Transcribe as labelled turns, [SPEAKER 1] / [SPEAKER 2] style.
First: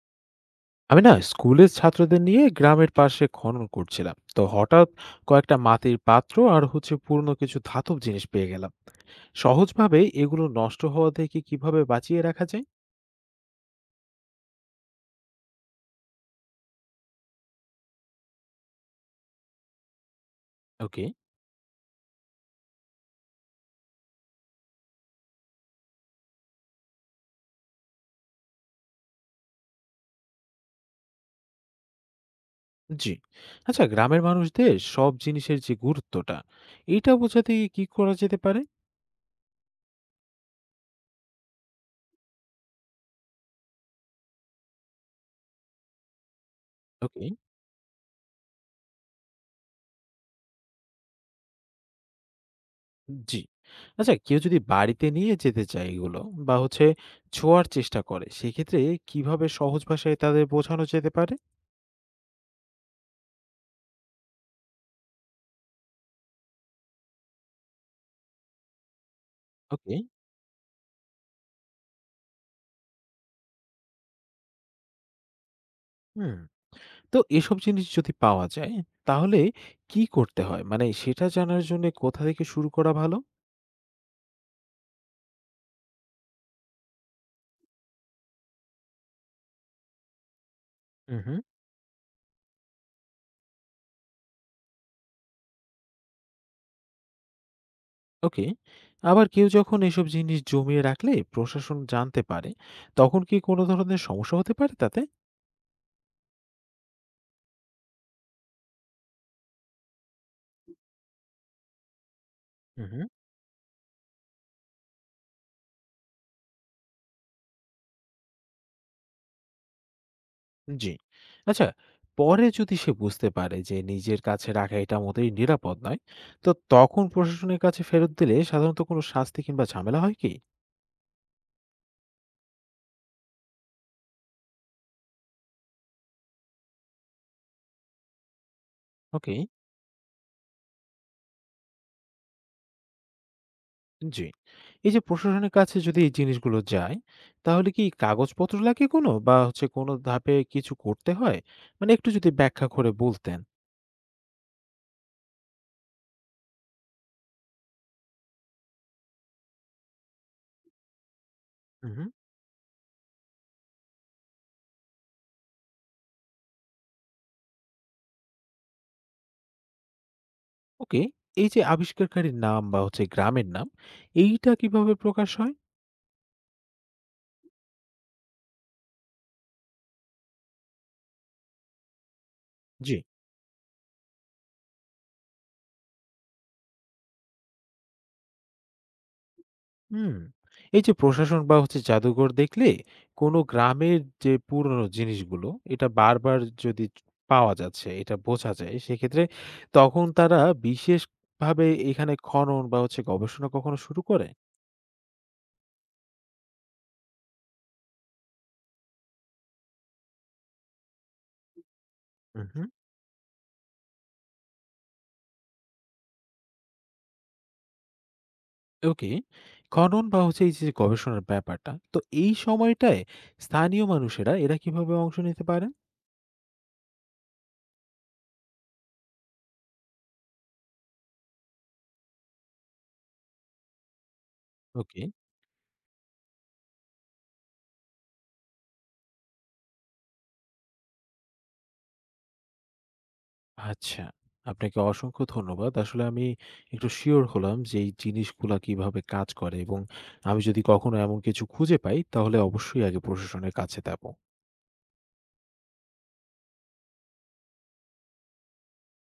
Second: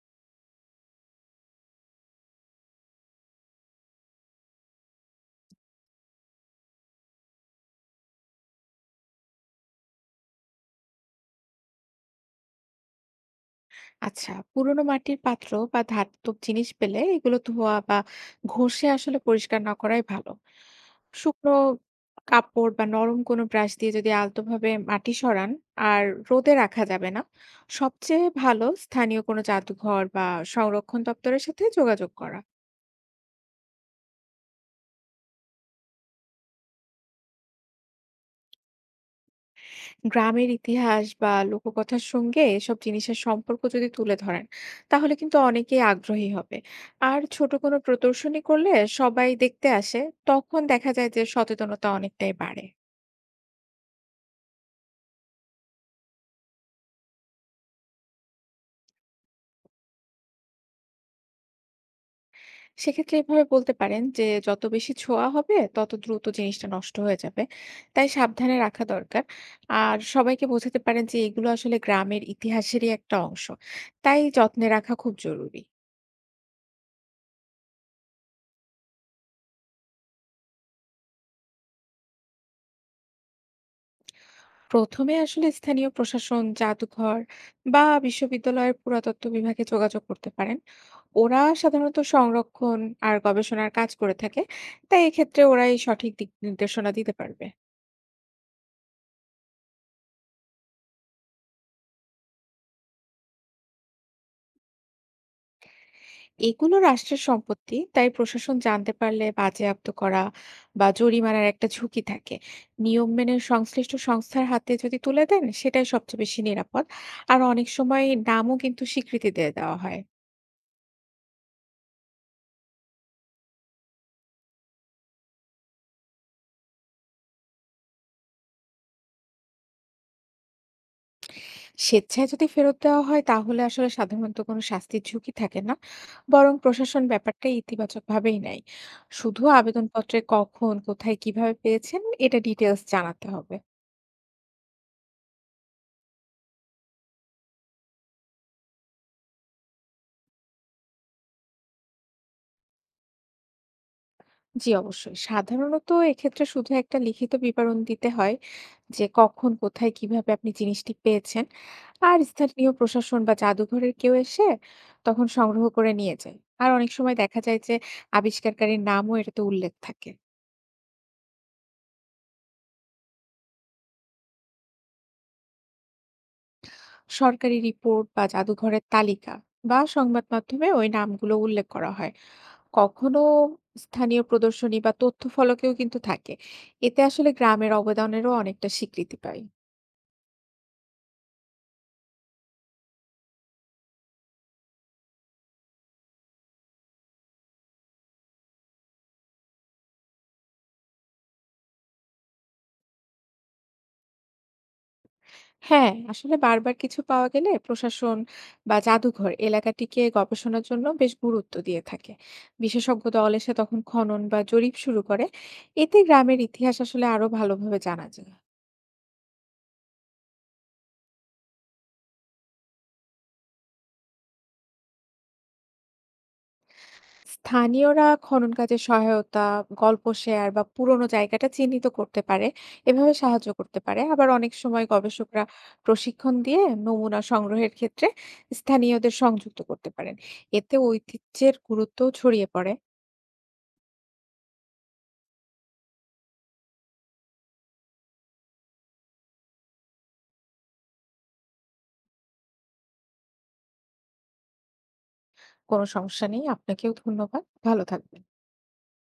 [SPEAKER 1] আমি না স্কুলের ছাত্রদের নিয়ে গ্রামের পাশে খনন করছিলাম তো হঠাৎ কয়েকটা মাটির পাত্র আর পুরনো কিছু ধাতব জিনিস পেয়ে গেলাম। সহজভাবে এগুলো নষ্ট হওয়া থেকে কিভাবে বাঁচিয়ে রাখা যায়?
[SPEAKER 2] আচ্ছা, পুরোনো মাটির পাত্র বা ধাতব জিনিস পেলে এগুলো ধোয়া বা ঘষে আসলে পরিষ্কার না করাই ভালো।
[SPEAKER 1] ওকে।
[SPEAKER 2] শুকনো কাপড় বা নরম কোনো ব্রাশ দিয়ে যদি আলতোভাবে মাটি সরান, আর রোদে রাখা যাবে না। সবচেয়ে ভালো স্থানীয় কোনো জাদুঘর বা সংরক্ষণ দপ্তরের সাথে যোগাযোগ করা।
[SPEAKER 1] জি, আচ্ছা, গ্রামের মানুষদের সব জিনিসের যে গুরুত্বটা এটা বোঝাতে কি করা যেতে পারে?
[SPEAKER 2] গ্রামের ইতিহাস বা লোককথার সঙ্গে এসব জিনিসের সম্পর্ক যদি তুলে ধরেন, তাহলে কিন্তু অনেকেই আগ্রহী হবে। আর
[SPEAKER 1] ওকে।
[SPEAKER 2] ছোট কোনো প্রদর্শনী করলে সবাই দেখতে আসে, তখন দেখা যায় যে সচেতনতা অনেকটাই বাড়ে।
[SPEAKER 1] জি, আচ্ছা, কেউ যদি বাড়িতে নিয়ে যেতে চায় এগুলো, বা ছোঁয়ার চেষ্টা করে সেক্ষেত্রে কিভাবে সহজ ভাষায় তাদের বোঝানো যেতে পারে?
[SPEAKER 2] সেক্ষেত্রে এভাবে বলতে পারেন যে, যত বেশি ছোঁয়া হবে তত দ্রুত জিনিসটা নষ্ট হয়ে যাবে, তাই সাবধানে রাখা দরকার।
[SPEAKER 1] ওকে।
[SPEAKER 2] আর সবাইকে বোঝাতে পারেন যে এগুলো আসলে গ্রামের ইতিহাসেরই একটা অংশ, তাই যত্নে রাখা খুব জরুরি।
[SPEAKER 1] হুম। তো এসব জিনিস যদি পাওয়া যায় তাহলে কি করতে হয়? মানে সেটা জানার জন্যে কোথা থেকে শুরু করা ভালো?
[SPEAKER 2] প্রথমে আসলে স্থানীয় প্রশাসন, জাদুঘর বা বিশ্ববিদ্যালয়ের পুরাতত্ত্ব বিভাগে যোগাযোগ করতে পারেন।
[SPEAKER 1] হুম, হুম।
[SPEAKER 2] ওরা সাধারণত সংরক্ষণ আর গবেষণার কাজ করে থাকে। তাই এক্ষেত্রে ওরাই সঠিক দিক নির্দেশনা দিতে পারবে।
[SPEAKER 1] ওকে। আবার কেউ যখন এসব জিনিস জমিয়ে রাখলে প্রশাসন জানতে পারে, তখন কি কোনো ধরনের সমস্যা হতে পারে তাতে?
[SPEAKER 2] এগুলো রাষ্ট্রের সম্পত্তি, তাই প্রশাসন জানতে পারলে বাজেয়াপ্ত করা বা জরিমানার একটা ঝুঁকি থাকে।
[SPEAKER 1] হুম, হুম।
[SPEAKER 2] নিয়ম মেনে সংশ্লিষ্ট সংস্থার হাতে যদি তুলে দেন, সেটাই সবচেয়ে বেশি নিরাপদ। আর অনেক সময় নামও কিন্তু স্বীকৃতি দিয়ে দেওয়া হয়।
[SPEAKER 1] জি। আচ্ছা, পরে যদি সে বুঝতে পারে যে নিজের কাছে রাখা এটা মোটেই নিরাপদ নয়, তো তখন প্রশাসনের কাছে ফেরত দিলে সাধারণত কোনো শাস্তি কিংবা ঝামেলা হয় কি?
[SPEAKER 2] স্বেচ্ছায় যদি ফেরত দেওয়া হয় তাহলে আসলে সাধারণত কোনো শাস্তির ঝুঁকি থাকে না, বরং প্রশাসন ব্যাপারটা ইতিবাচক ভাবেই নেয়।
[SPEAKER 1] ওকে।
[SPEAKER 2] শুধু আবেদনপত্রে কখন কোথায় কিভাবে পেয়েছেন এটা ডিটেলস জানাতে হবে।
[SPEAKER 1] জি। এই যে প্রশাসনের কাছে যদি এই জিনিসগুলো যায়, তাহলে কি কাগজপত্র লাগে কোনো? বা হচ্ছে কোনো ধাপে কিছু করতে হয়? মানে একটু যদি ব্যাখ্যা করে বলতেন।
[SPEAKER 2] জি অবশ্যই, সাধারণত এক্ষেত্রে শুধু একটা লিখিত বিবরণ দিতে হয় যে কখন কোথায় কিভাবে আপনি জিনিসটি পেয়েছেন।
[SPEAKER 1] উহু।
[SPEAKER 2] আর স্থানীয় প্রশাসন বা জাদুঘরের কেউ এসে তখন সংগ্রহ করে নিয়ে যায়, আর অনেক সময় দেখা যায় যে আবিষ্কারকারীর নামও এটাতে উল্লেখ থাকে।
[SPEAKER 1] ওকে, এই যে আবিষ্কারকারীর নাম বা গ্রামের নাম, এইটা কিভাবে প্রকাশ হয়?
[SPEAKER 2] সরকারি রিপোর্ট বা জাদুঘরের তালিকা বা সংবাদ মাধ্যমে ওই নামগুলো উল্লেখ করা হয়।
[SPEAKER 1] জি।
[SPEAKER 2] কখনো স্থানীয় প্রদর্শনী বা তথ্য ফলকেও কিন্তু থাকে। এতে আসলে গ্রামের অবদানেরও অনেকটা স্বীকৃতি পায়।
[SPEAKER 1] হুম। এই যে প্রশাসন বা জাদুঘর দেখলে কোনো গ্রামের যে পুরনো জিনিসগুলো এটা বারবার যদি পাওয়া যাচ্ছে এটা বোঝা যায় সেক্ষেত্রে তখন তারা বিশেষভাবে এখানে খনন বা গবেষণা কখনো শুরু করে?
[SPEAKER 2] হ্যাঁ, আসলে বারবার কিছু পাওয়া গেলে প্রশাসন বা জাদুঘর এলাকাটিকে গবেষণার জন্য বেশ গুরুত্ব দিয়ে থাকে।
[SPEAKER 1] হুম।
[SPEAKER 2] বিশেষজ্ঞ দল এসে তখন খনন বা জরিপ শুরু করে। এতে গ্রামের ইতিহাস আসলে আরো ভালোভাবে জানা যায়।
[SPEAKER 1] ওকে। খনন বা এই যে গবেষণার ব্যাপারটা তো এই সময়টায় স্থানীয় মানুষেরা এরা কিভাবে অংশ নিতে পারেন?
[SPEAKER 2] স্থানীয়রা খনন কাজে সহায়তা, গল্প শেয়ার বা পুরোনো জায়গাটা চিহ্নিত করতে পারে। এভাবে সাহায্য করতে পারে। আবার অনেক সময়
[SPEAKER 1] ওকে।
[SPEAKER 2] গবেষকরা প্রশিক্ষণ দিয়ে নমুনা সংগ্রহের ক্ষেত্রে স্থানীয়দের সংযুক্ত করতে পারেন। এতে ঐতিহ্যের গুরুত্বও ছড়িয়ে পড়ে।
[SPEAKER 1] আচ্ছা, আপনাকে অসংখ্য ধন্যবাদ। আসলে আমি একটু সিউর হলাম যে এই জিনিসগুলা কিভাবে কাজ করে, এবং আমি যদি কখনো এমন কিছু খুঁজে পাই তাহলে অবশ্যই আগে প্রশাসনের কাছে যাবো।
[SPEAKER 2] কোনো সমস্যা নেই। আপনাকেও ধন্যবাদ। ভালো থাকবেন।